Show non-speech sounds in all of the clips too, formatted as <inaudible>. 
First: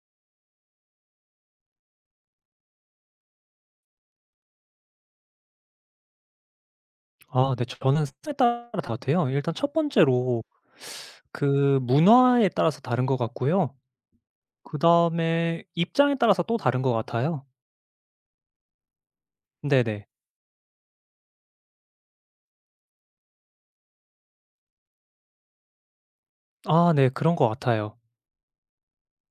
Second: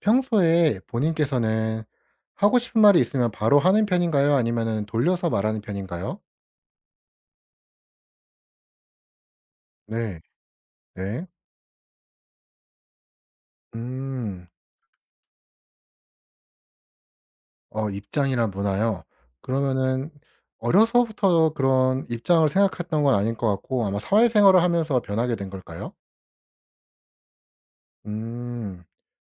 평소에 본인께서는 하고 싶은 말이 있으면 바로 하는 편인가요? 아니면은 돌려서 말하는 편인가요? 아 네. 저는 에 따라 다르대요. 일단 첫 네. 번째로 네. 그 문화에 따라서 다른 것 같고요. 음. 그다음에 입장에 따라서 또 다른 것 같아요. 어 입장이란 문화요. 네네. 그러면은 어려서부터 그런 입장을 생각했던 건 아닐 것 같고 아마 사회생활을 하면서 변하게 된 걸까요? 아 네. 그런 것 같아요. 음.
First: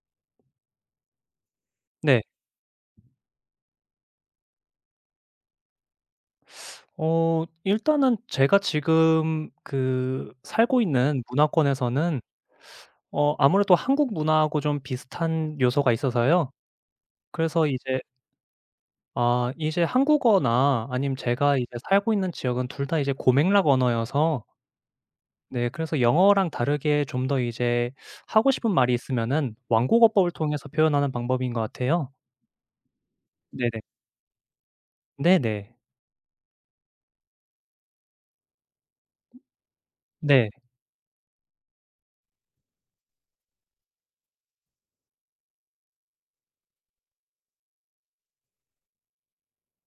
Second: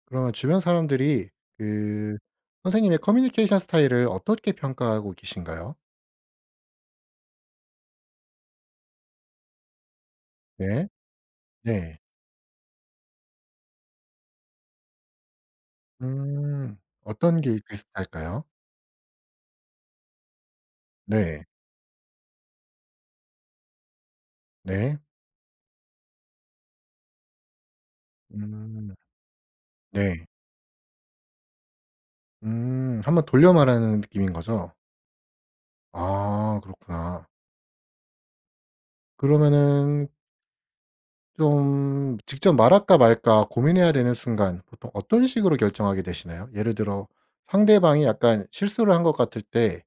그러면 주변 사람들이 그 네. 선생님의 커뮤니케이션 스타일을 어떻게 평가하고 계신가요? 일단은 제가 지금 그 살고 네. 있는 네. 문화권에서는 아무래도 한국 문화하고 좀 비슷한 요소가 있어서요. 음. 어떤 게 그래서 이제 비슷할까요? 이제 한국어나 아니면 네. 제가 이제 살고 있는 지역은 둘 다 이제 고맥락 언어여서. 네. 네. 그래서 영어랑 다르게 좀 더 이제 하고 싶은 말이 음. 있으면은 네. 완곡어법을 통해서 표현하는 방법인 것 같아요. 음. 한번 돌려 네네. 말하는 느낌인 거죠? 네네. 아 그렇구나. 그러면은 네. 좀 직접 말할까 말까 고민해야 되는 순간 보통 어떤 식으로 결정하게 되시나요? 예를 들어 상대방이 약간 실수를 한 것 같을 때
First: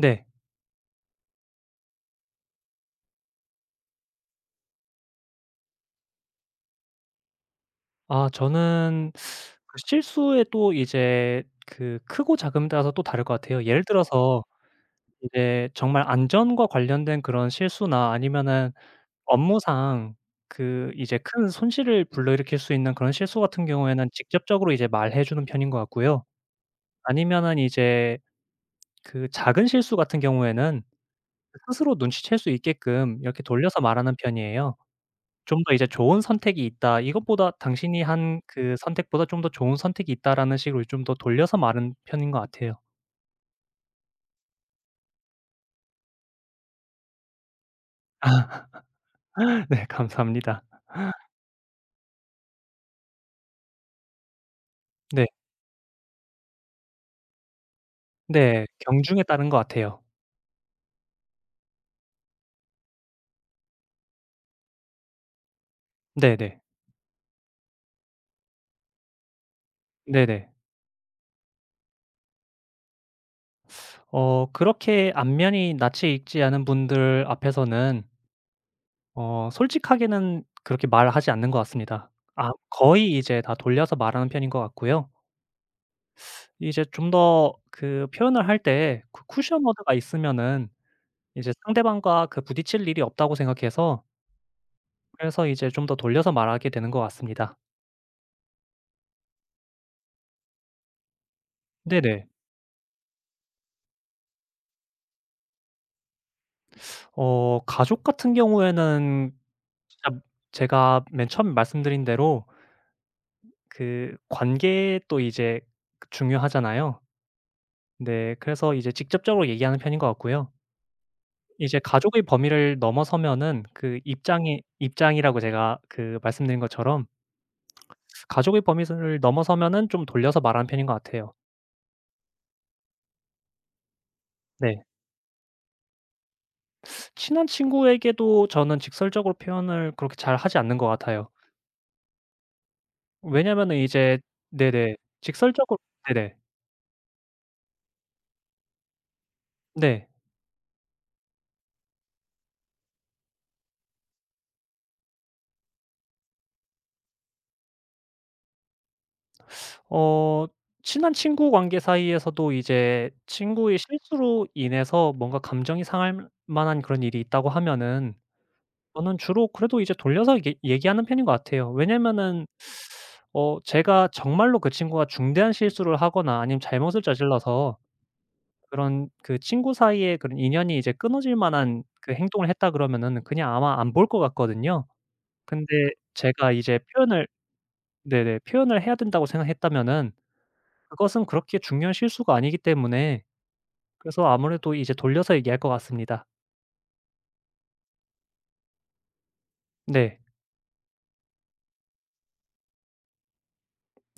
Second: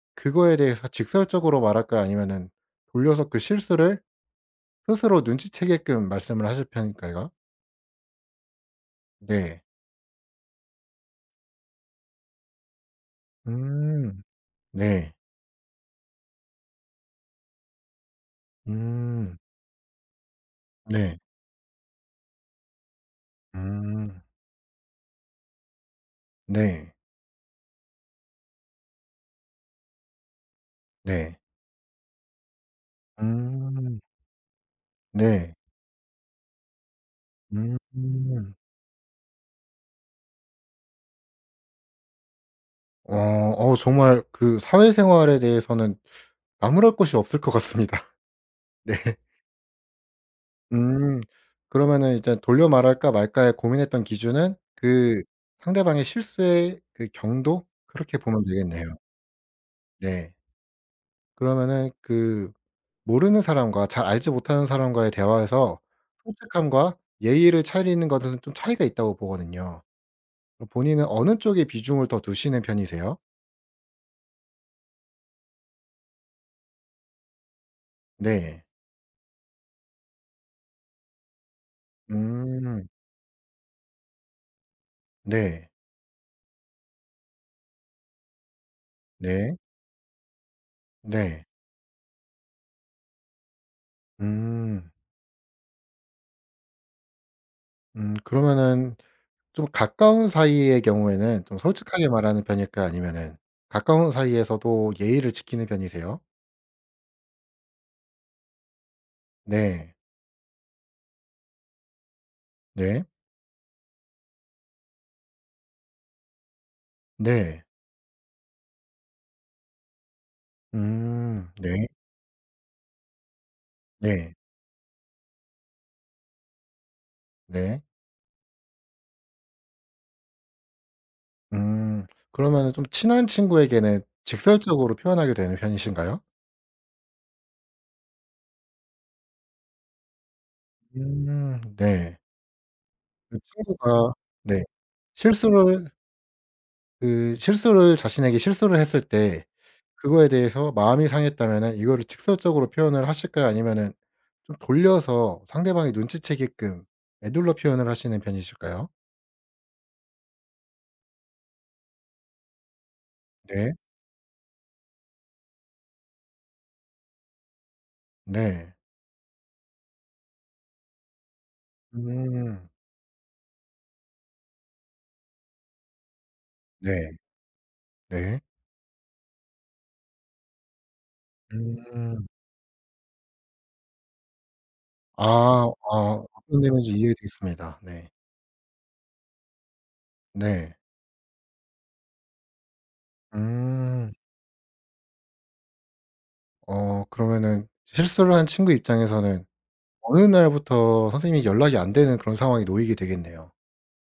네. 그거에 대해서 직설적으로 말할까요? 아니면은 돌려서 그 실수를 스스로 눈치채게끔 말씀을 하실 편일까요? 아 저는 네. 그 실수에 또 이제 그 크고 작음에 따라서 또 다를 것 같아요. 예를 음. 들어서 네. 이제 정말 안전과 관련된 그런 실수나 아니면은 음. 업무상 그 이제 네. 큰 손실을 불러일으킬 수 있는 그런 실수 같은 경우에는 음. 직접적으로 이제 말해 주는 편인 것 같고요. 네. 아니면은 이제 그 작은 실수 같은 경우에는 네. 스스로 눈치챌 수 있게끔 이렇게 돌려서 음. 말하는 편이에요. 네. 좀 더 이제 "좋은 선택이 있다. 이것보다 당신이 한 음. 그 선택보다 좀 더 좋은 선택이 있다."라는 식으로 좀 더 돌려서 말하는 편인 것 같아요. 어 정말 그 사회생활에 대해서는 나무랄 것이 없을 것 같습니다. <laughs> <laughs> 네. 네 감사합니다. 음. 그러면은 이제 돌려 말할까 말까에 고민했던 기준은 그 네. 상대방의 실수의 그 경도 그렇게 보면 네. 되겠네요. 경중에 따른 것 같아요. 네. 그러면은 그 모르는 사람과 잘 알지 못하는 사람과의 대화에서 네네. 솔직함과 예의를 차리는 것은 좀 차이가 있다고 보거든요. 네네. 본인은 어느 쪽에 비중을 더 두시는 편이세요? 그렇게 안면이 낯이 익지 않은 분들 앞에서는 네. 솔직하게는 그렇게 말하지 않는 것 같습니다. 아 음. 거의 이제 다 돌려서 말하는 편인 것 같고요. 네. 이제 좀 더 그 표현을 할 때 그 네. 쿠션 워드가 있으면은 네. 이제 상대방과 그 부딪힐 일이 없다고 생각해서 음. 그래서 이제 좀 더 돌려서 말하게 되는 것 같습니다. 그러면은 좀 가까운 사이의 경우에는 좀 솔직하게 네네. 말하는 편일까요? 아니면은 가까운 사이에서도 예의를 지키는 편이세요? 가족 같은 경우에는 네. 진짜 제가 맨 처음 말씀드린 대로 네. 그 관계도 이제 그 중요하잖아요. 네. 네. 그래서 이제 직접적으로 얘기하는 편인 것 같고요. 음. 이제 네. 가족의 범위를 넘어서면은 그 네. 입장이 입장이라고 제가 그 말씀드린 것처럼 네. 가족의 범위를 넘어서면은 좀 돌려서 말하는 편인 것 같아요. 음. 그러면은 좀 친한 친구에게는 네. 직설적으로 표현하게 되는 편이신가요? 친한 친구에게도 저는 직설적으로 표현을 그렇게 잘 하지 않는 것 같아요. 네. 그 왜냐면은 친구가 이제 네. 네네. 직설적으로 실수를 네네. 그 실수를 자신에게 실수를 했을 때 네. 그거에 대해서 마음이 상했다면은 이거를 직설적으로 표현을 하실까요? 아니면은 좀 돌려서 상대방이 눈치채게끔 에둘러 표현을 하시는 편이실까요? 어 친한 친구 관계 사이에서도 이제 네. 친구의 실수로 인해서 뭔가 감정이 상할 만한 그런 일이 있다고 하면은 네. 저는 주로 그래도 이제 돌려서 이게 얘기하는 편인 것 같아요. 왜냐면은 음. 제가 정말로 그 친구가 중대한 실수를 하거나 아니면 잘못을 네. 저질러서 네. 그런 그 친구 사이에 그런 인연이 이제 끊어질 만한 그 음. 행동을 했다 그러면은 그냥 아마 안 볼 것 같거든요. 아. 근데 아 제가 어떤 이제 내용인지 표현을 이해됐습니다. 네. 네네 표현을 해야 된다고 생각했다면은 네. 그것은 그렇게 중요한 실수가 아니기 때문에 음. 그래서 아무래도 이제 돌려서 얘기할 것 같습니다. 어 그러면은 실수를 한 친구 입장에서는 네. 어느 날부터 선생님이 연락이 안 되는 그런 상황이 놓이게 되겠네요.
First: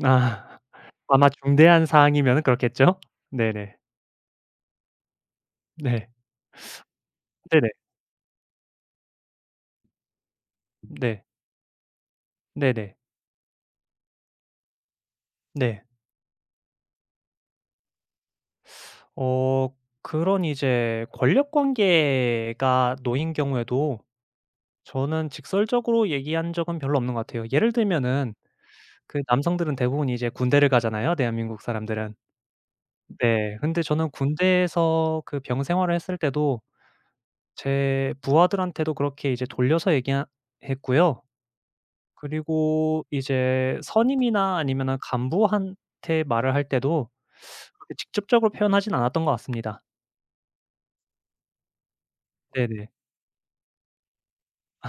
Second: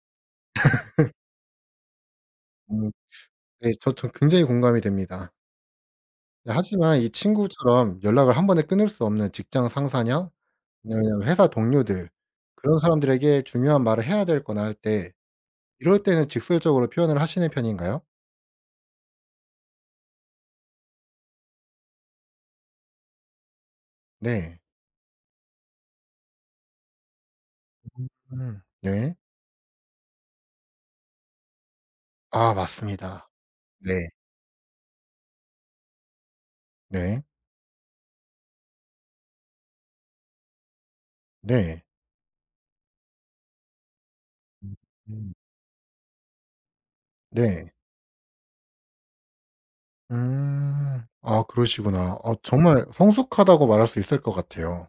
아. <laughs> 아마 중대한 사항이면은 음 그렇겠죠? 네. 네네. 저 굉장히 공감이 됩니다. 네. 네 하지만 이 네네. 친구처럼 연락을 한 번에 끊을 수 없는 직장 상사냐 아니면 네. 회사 동료들 그런 네네. 사람들에게 중요한 말을 해야 될 거나 할 때 네. 이럴 때는 직설적으로 표현을 하시는 편인가요? 어 그런 이제 권력 관계가 놓인 경우에도 네. 저는 직설적으로 얘기한 적은 별로 없는 것 같아요. 예를 들면은 네. 그 남성들은 대부분 이제 군대를 가잖아요, 대한민국 사람들은. 아 맞습니다. 네. 근데 네. 저는 군대에서 그 병 생활을 했을 때도 네. 제 부하들한테도 그렇게 이제 돌려서 얘기하 했고요. 네. 그리고 이제 선임이나 음 아니면은 음. 간부한테 말을 할 때도 네. 그렇게 직접적으로 표현하진 않았던 것 같습니다. 음. 아 그러시구나. 어 정말 네네. 성숙하다고 말할 수 있을 것 같아요.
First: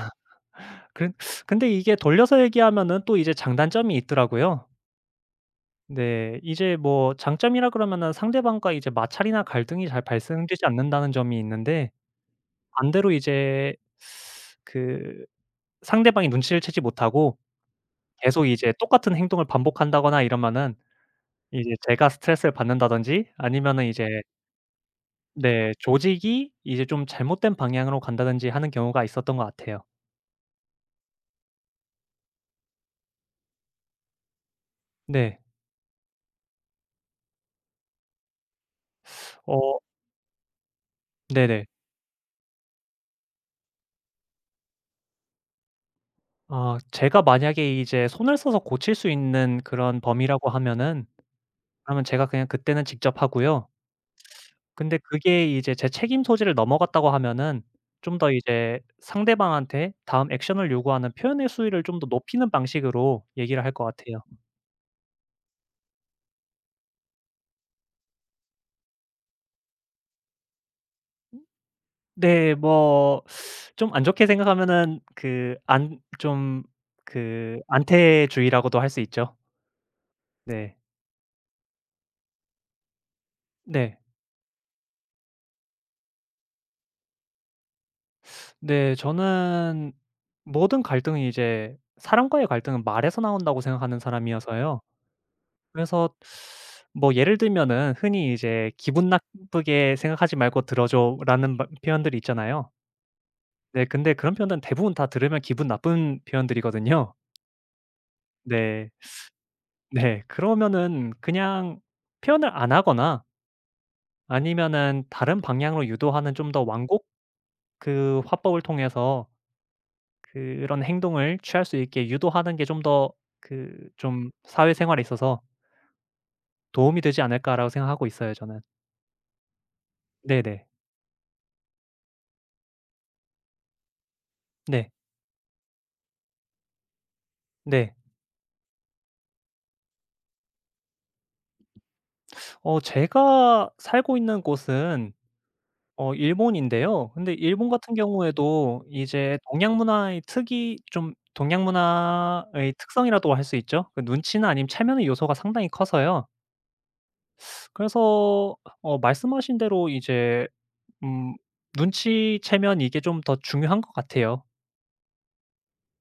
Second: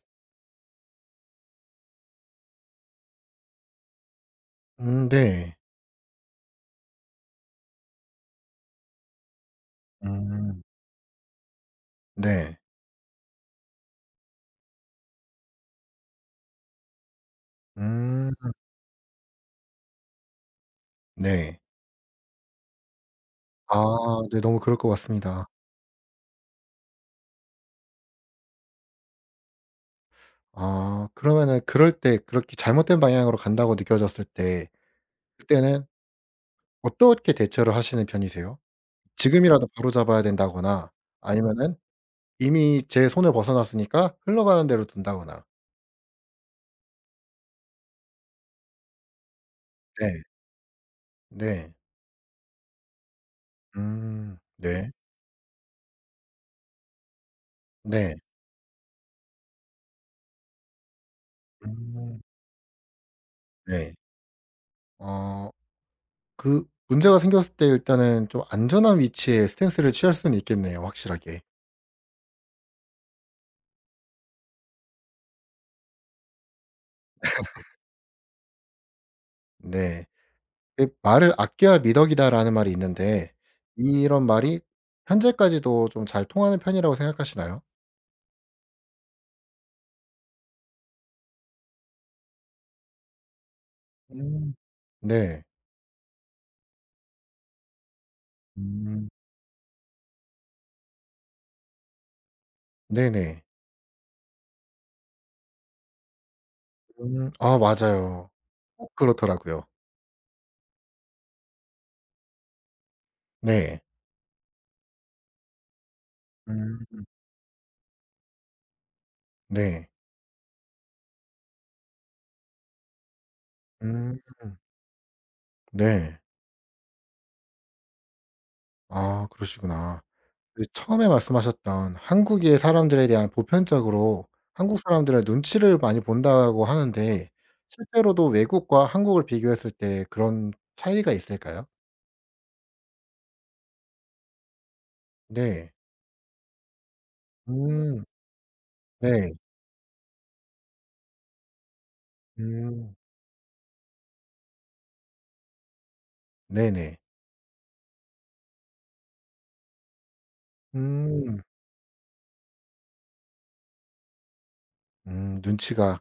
그런 근데 이게 돌려서 얘기하면은 또 이제 장단점이 있더라고요. 네. 네. 이제 뭐 장점이라 그러면은 상대방과 이제 마찰이나 갈등이 잘 음. 발생되지 않는다는 점이 있는데 네. 반대로 이제 그 상대방이 눈치를 채지 못하고 계속 음. 이제 똑같은 행동을 반복한다거나 이러면은 네. 이제 제가 스트레스를 받는다든지 아 아니면은 이제 네 너무 그럴 것 같습니다. 네 조직이 이제 좀 잘못된 방향으로 간다든지 하는 경우가 있었던 것 같아요. 아 그러면은 그럴 때 그렇게 잘못된 방향으로 간다고 느껴졌을 때 네. 그때는 어떻게 대처를 하시는 편이세요? 어 지금이라도 바로잡아야 된다거나 네네. 아니면은 이미 제 손을 벗어났으니까 흘러가는 대로 둔다거나. 아 제가 만약에 이제 손을 써서 고칠 수 있는 그런 네. 범위라고 하면은 네. 그러면 제가 그냥 그때는 직접 하고요. 음 네. 근데 그게 이제 제 책임 소지를 넘어갔다고 하면은 네. 좀 더 이제 상대방한테 다음 액션을 요구하는 표현의 수위를 좀 더 음 높이는 방식으로 얘기를 할 것 네. 같아요. 어 그 문제가 생겼을 때 일단은 좀 안전한 위치에 스탠스를 취할 수는 있겠네요, 확실하게. 네. 뭐 좀 안 좋게 생각하면은 그 안 좀 그 안태주의라고도 할 수 있죠. 네. 네. 그 "말을 아껴야 미덕이다."라는 말이 있는데 네. 이런 말이 현재까지도 좀 잘 통하는 편이라고 생각하시나요? 네. 저는 모든 갈등이 이제 사람과의 갈등은 말에서 나온다고 생각하는 음. 사람이어서요. 네. 그래서 뭐 예를 들면은 흔히 이제 "기분 음. 나쁘게 생각하지 말고 들어 줘."라는 말 표현들이 있잖아요. 네네. 네 근데 그런 표현들은 대부분 다 들으면 기분 나쁜 표현들이거든요. 아 맞아요. 네. 꼭 그렇더라고요. 네. 그러면은 그냥 표현을 안 하거나 네. 아니면은 다른 방향으로 유도하는 좀 더 완곡 음. 그 화법을 통해서 네. 그런 행동을 취할 수 있게 유도하는 게 좀 더 그 음. 좀 '사회생활에 있어서 네. 도움이 되지 않을까.'라고 생각하고 있어요 저는. 아 그러시구나. 그 네네. 처음에 말씀하셨던 한국의 사람들에 대한 보편적으로 한국 네. 사람들의 눈치를 많이 본다고 하는데 네. 실제로도 외국과 한국을 비교했을 때 그런 차이가 있을까요? 제가 살고 있는 곳은 네. 일본인데요. 근데 일본 같은 음. 경우에도 네. 이제 동양 문화의 음. 특성이라고 할 수 있죠. 그 눈치나 아니면 체면의 요소가 상당히 커서요. 네네. 그래서 말씀하신 대로 이제 음 음. 눈치, 체면 이게 좀 더 중요한 것 같아요. 눈치가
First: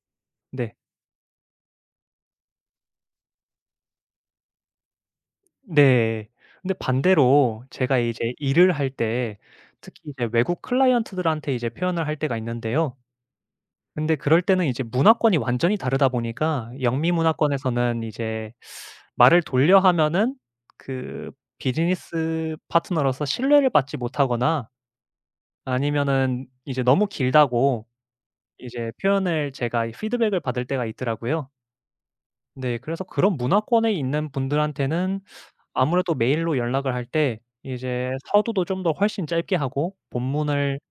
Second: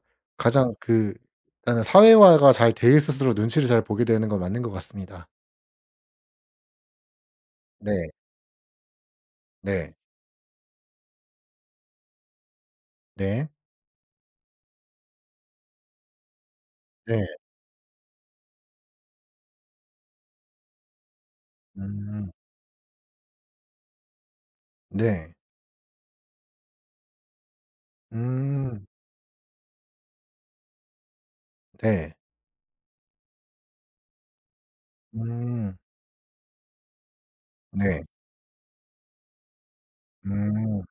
네. 가장 그 일단은 사회화가 잘 돼 있을수록 눈치를 잘 보게 되는 건 맞는 것 같습니다. 네. 근데 반대로 제가 네. 이제 일을 할 때 네. 특히 이제 외국 클라이언트들한테 이제 표현을 할 때가 있는데요. 네. 근데 그럴 때는 이제 문화권이 완전히 다르다 보니까 영미 네. 문화권에서는 이제 말을 돌려 하면은 그 음. 비즈니스 파트너로서 신뢰를 받지 못하거나 네. 아니면은 이제 너무 길다고 음. 이제 표현을 제가 이 피드백을 받을 때가 있더라고요. 네. 네. 그래서 그런 문화권에 있는 분들한테는 음. 아무래도 메일로 연락을 할 때 네. 이제 서두도 좀 더 훨씬 짧게 하고 본문을 음.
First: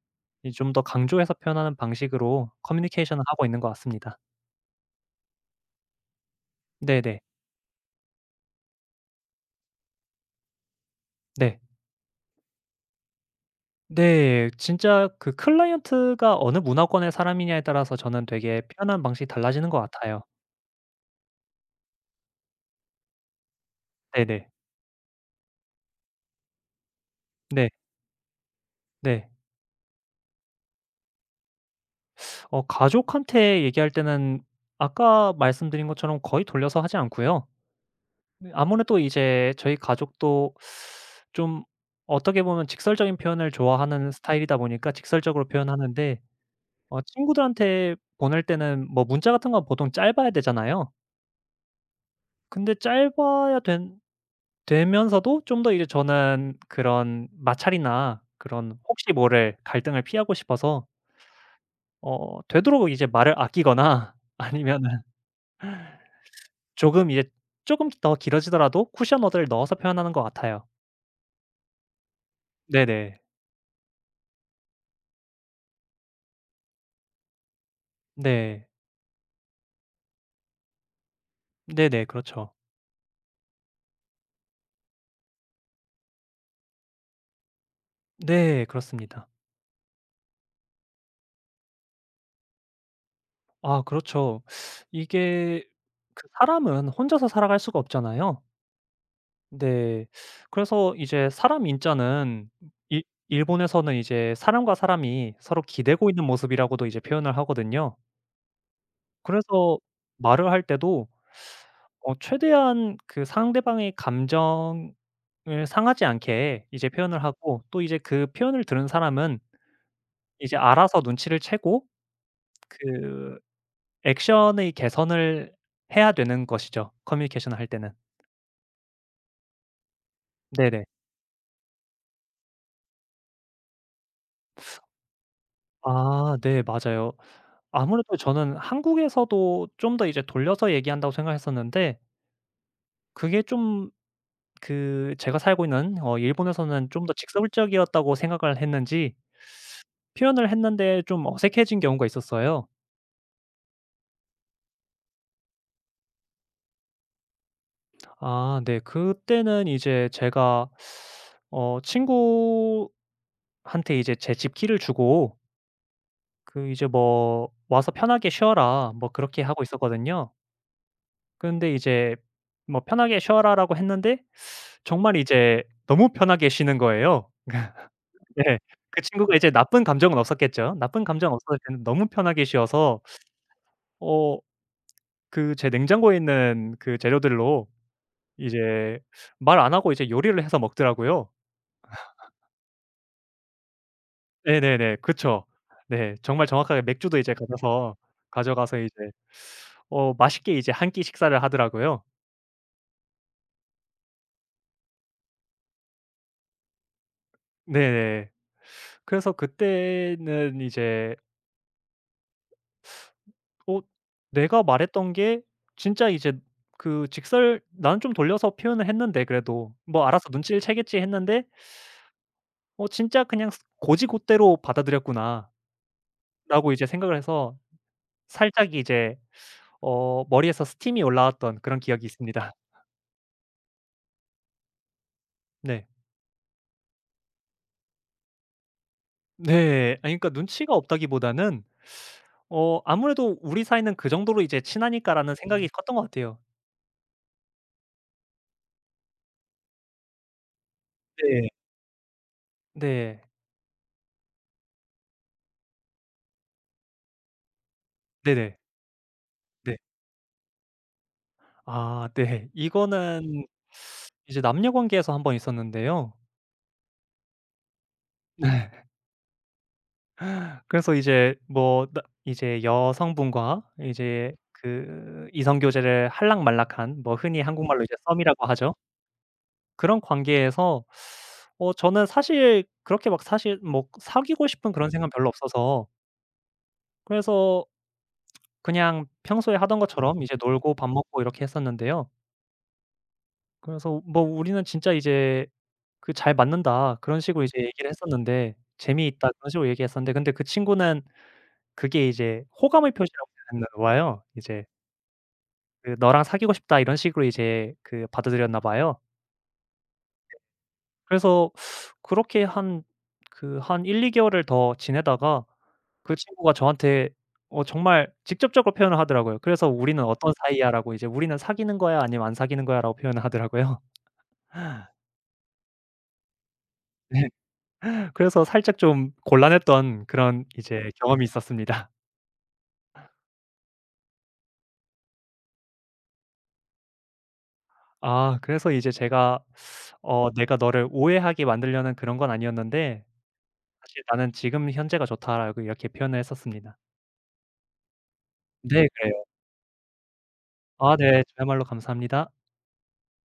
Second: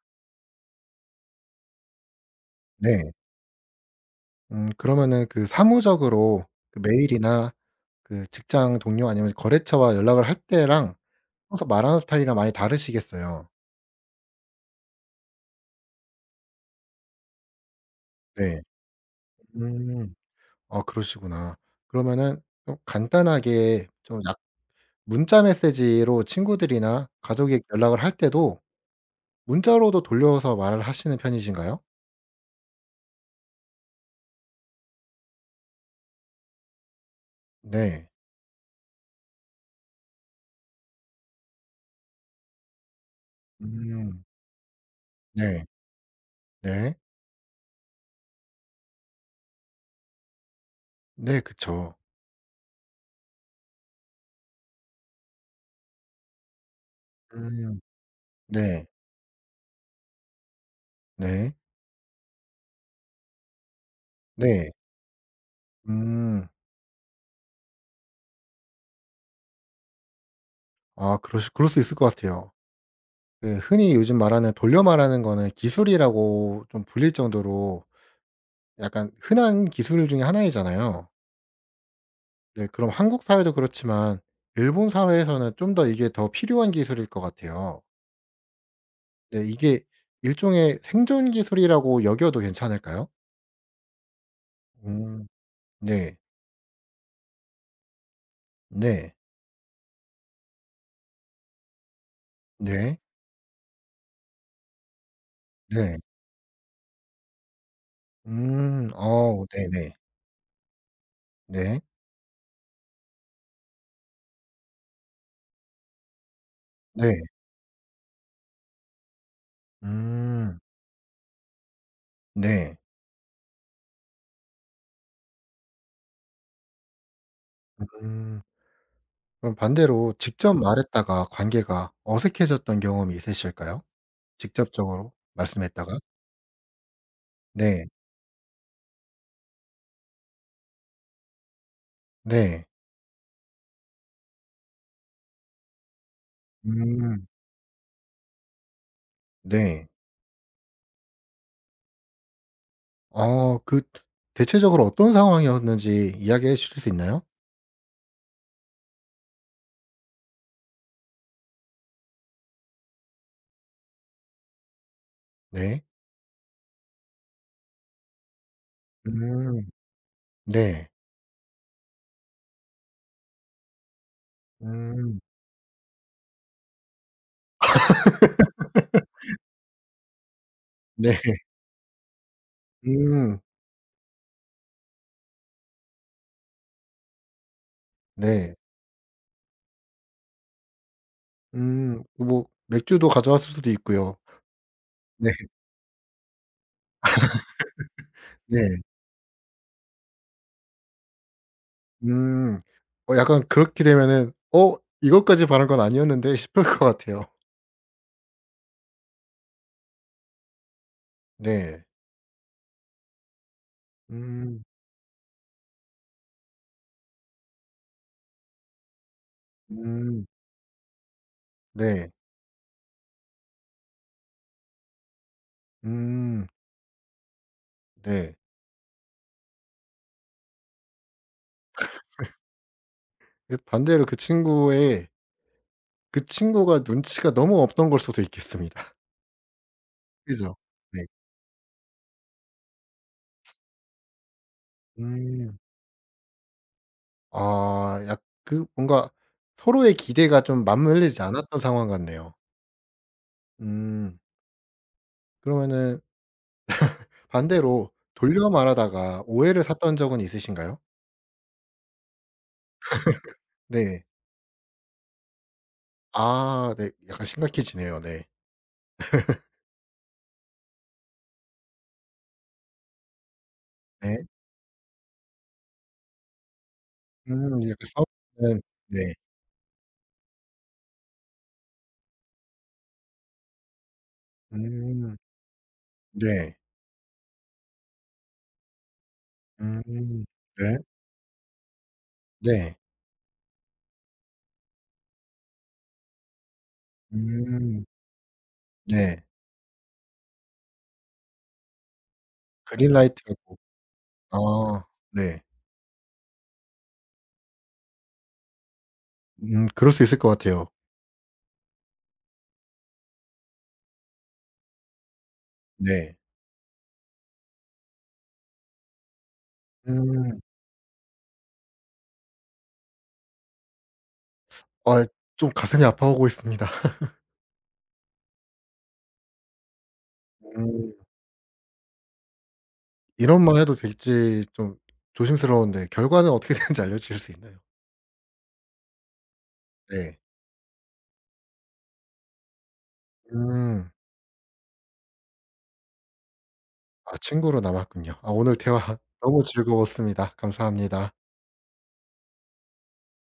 이 좀 더 강조해서 표현하는 방식으로 네. 커뮤니케이션을 하고 있는 것 같습니다. 그러면은 그 사무적으로 그 네네. 메일이나 그 직장 동료 아니면 거래처와 연락을 할 때랑 네. 평소 말하는 스타일이랑 많이 다르시겠어요. 네. 진짜 그 클라이언트가 어느 문화권의 사람이냐에 따라서 저는 되게 네. 표현하는 방식이 달라지는 것 음. 같아요. 어 그러시구나. 그러면은 좀 간단하게 좀 약 네네. 문자 메시지로 친구들이나 가족에게 네. 연락을 할 때도 네. 문자로도 돌려서 말을 하시는 편이신가요? 가족한테 얘기할 때는 아까 말씀드린 것처럼 거의 돌려서 하지 않고요. 네. 네 아무래도 이제 저희 가족도 좀 어떻게 보면 직설적인 표현을 좋아하는 음. 스타일이다 보니까 직설적으로 네. 표현하는데 네. 친구들한테 보낼 때는 뭐 문자 같은 건 보통 짧아야 되잖아요. 네 그쵸. 근데 짧아야 된 되면서도 좀 더 이제 저는 그런 음. 마찰이나 그런 네. 혹시 모를 갈등을 피하고 싶어서 네. 되도록 이제 말을 아끼거나 <laughs> 네. 아니면은 음. 조금 이제 조금 더 길어지더라도 쿠션 워드를 넣어서 표현하는 것 같아요. 아 그러시 그럴 수 있을 것 같아요. 네네. 그 흔히 요즘 말하는 돌려 말하는 거는 기술이라고 좀 불릴 정도로 네. 약간 흔한 기술 중에 하나이잖아요. 네네. 그렇죠. 네. 그럼 한국 사회도 그렇지만 일본 사회에서는 좀 더 이게 더 필요한 기술일 것 같아요. 네. 그렇습니다. 네. 이게 일종의 생존 기술이라고 여겨도 괜찮을까요? 아 그렇죠. 음. 이게 네. 그 사람은 혼자서 살아갈 수가 없잖아요. 네. 네. 그래서 이제 사람 인자는 네. 일 일본에서는 이제 사람과 사람이 서로 네. 기대고 있는 모습이라고도 이제 표현을 하거든요. 음. 어 그래서 네네. 말을 할 때도 네. 네. 최대한 그 상대방의 감정을 상하지 않게 이제 네. 표현을 하고 또 이제 그 표현을 들은 사람은 이제 음. 알아서 눈치를 채고 네. 그 액션의 개선을 해야 되는 것이죠, 커뮤니케이션을 할 때는. 음. 그럼 반대로 직접 네네. 말했다가 관계가 어색해졌던 경험이 있으실까요? 직접적으로 말씀했다가? 아 네 맞아요. 네. 아무래도 저는 한국에서도 좀 더 이제 돌려서 얘기한다고 생각했었는데 네. 그게 좀 그 제가 살고 있는 일본에서는 좀 더 음. 직설적이었다고 생각을 했는지 네. 표현을 했는데 좀 어색해진 경우가 있었어요. 그 대체적으로 어떤 상황이었는지 이야기해 주실 수 있나요? 아 네. 그때는 이제 제가 친구한테 이제 제 집 키를 주고 네. 그 이제 뭐 "와서 편하게 쉬어라." 뭐 그렇게 음. 하고 있었거든요. 네. 근데 이제 뭐 "편하게 쉬어라."라고 했는데 정말 음. 이제 너무 편하게 쉬는 거예요. 네. <laughs> 그 친구가 이제 나쁜 감정은 없었겠죠. 나쁜 네. 감정 없었을 때는 너무 편하게 쉬어서 음. 어 그 제 냉장고에 있는 그 재료들로 네. 이제 말 안 하고 이제 요리를 해서 먹더라고요. 뭐 맥주도 가져왔을 수도 있고요. 네네네. 네. 그쵸. 네. 정말 정확하게 맥주도 이제 가져서 네. 가져가서 이제 맛있게 이제 한 끼 식사를 하더라고요. 음. 약간 그렇게 되면은 '어 이것까지 바란 건 아니었는데.' <laughs> 싶을 것 같아요. 네네. 그래서 그때는 이제 네. 어 음. 내가 말했던 게 진짜 이제 그 직설 나는 좀 돌려서 표현을 했는데 그래도 뭐 음. '알아서 눈치를 채겠지.' 했는데 네. 진짜 그냥 스 '고지고대로 받아들였구나.'라고 음. 이제 생각을 해서 네. 살짝 이제 머리에서 스팀이 올라왔던 그런 기억이 있습니다. 그 반대로 그 친구의 네. 그 친구가 눈치가 너무 없던 걸 수도 있겠습니다. <laughs> 네. 아니 그러니까 그죠? 눈치가 네. 없다기보다는 아무래도 '우리 사이는 그 정도로 이제 친하니까.'라는 음. 생각이 컸던 것 같아요. 아 약 그 뭔가 서로의 기대가 좀 맞물리지 네. 않았던 상황 같네요. 네. 음. 그러면은 반대로 돌려 네네. 말하다가 오해를 네. 샀던 적은 있으신가요? 아 네. 이거는 네. 이제 남녀 관계에서 한번 있었는데요. 아 네. 약간 심각해지네요. 네. 네. 그래서 이제 뭐 나 이제 여성분과 네. 이제 그 이성 교제를 할락말락한 뭐 흔히 한국말로 약간 이제 썸이라고 싸우는 하죠. 네. 그런 관계에서 저는 사실 그렇게 막 사실 뭐 사귀고 싶은 그런 생각은 음. 별로 없어서 네. 그래서 그냥 평소에 하던 것처럼 음. 이제 놀고 네. 밥 먹고 이렇게 했었는데요. 네. 그래서 뭐 "우리는 진짜 이제 그 잘 맞는다." 그런 식으로 이제 음. 얘기를 했었는데 네. "재미있다." 그런 식으로 얘기했었는데 근데 그 친구는 그게 이제 호감의 표시라고 그린라이트라고. 생각했나 봐요. 이제 아 네. 그 "너랑 사귀고 싶다." 이런 식으로 이제 그 받아들였나 봐요. 그럴 수 있을 것 같아요. 그래서 그렇게 한 그 한 1~2 개월을 더 지내다가 그 네. 친구가 저한테 정말 직접적으로 표현을 하더라고요. 그래서 "우리는 어떤 음. 사이야?"라고 이제 "우리는 사귀는 거야? 아니면 안 사귀는 거야?"라고 표현을 하더라고요. <laughs> 아 좀 가슴이 아파오고 있습니다. 네. 그래서 살짝 좀 곤란했던 그런 이제 음. 경험이 있었습니다. 이런 말 해도 될지 좀 조심스러운데 결과는 어떻게 되는지 알려 주실 수 있나요? 아 그래서 이제 제가 네. '내가 너를 오해하게 만들려는 그런 건 아니었는데 음. 사실 나는 지금 현재가 좋다.'라고 이렇게 표현을 했었습니다. 아 친구로 남았군요. 아 오늘 대화 네. <laughs> 그래요. 너무 즐거웠습니다. 아 감사합니다. 네. 저야말로 감사합니다.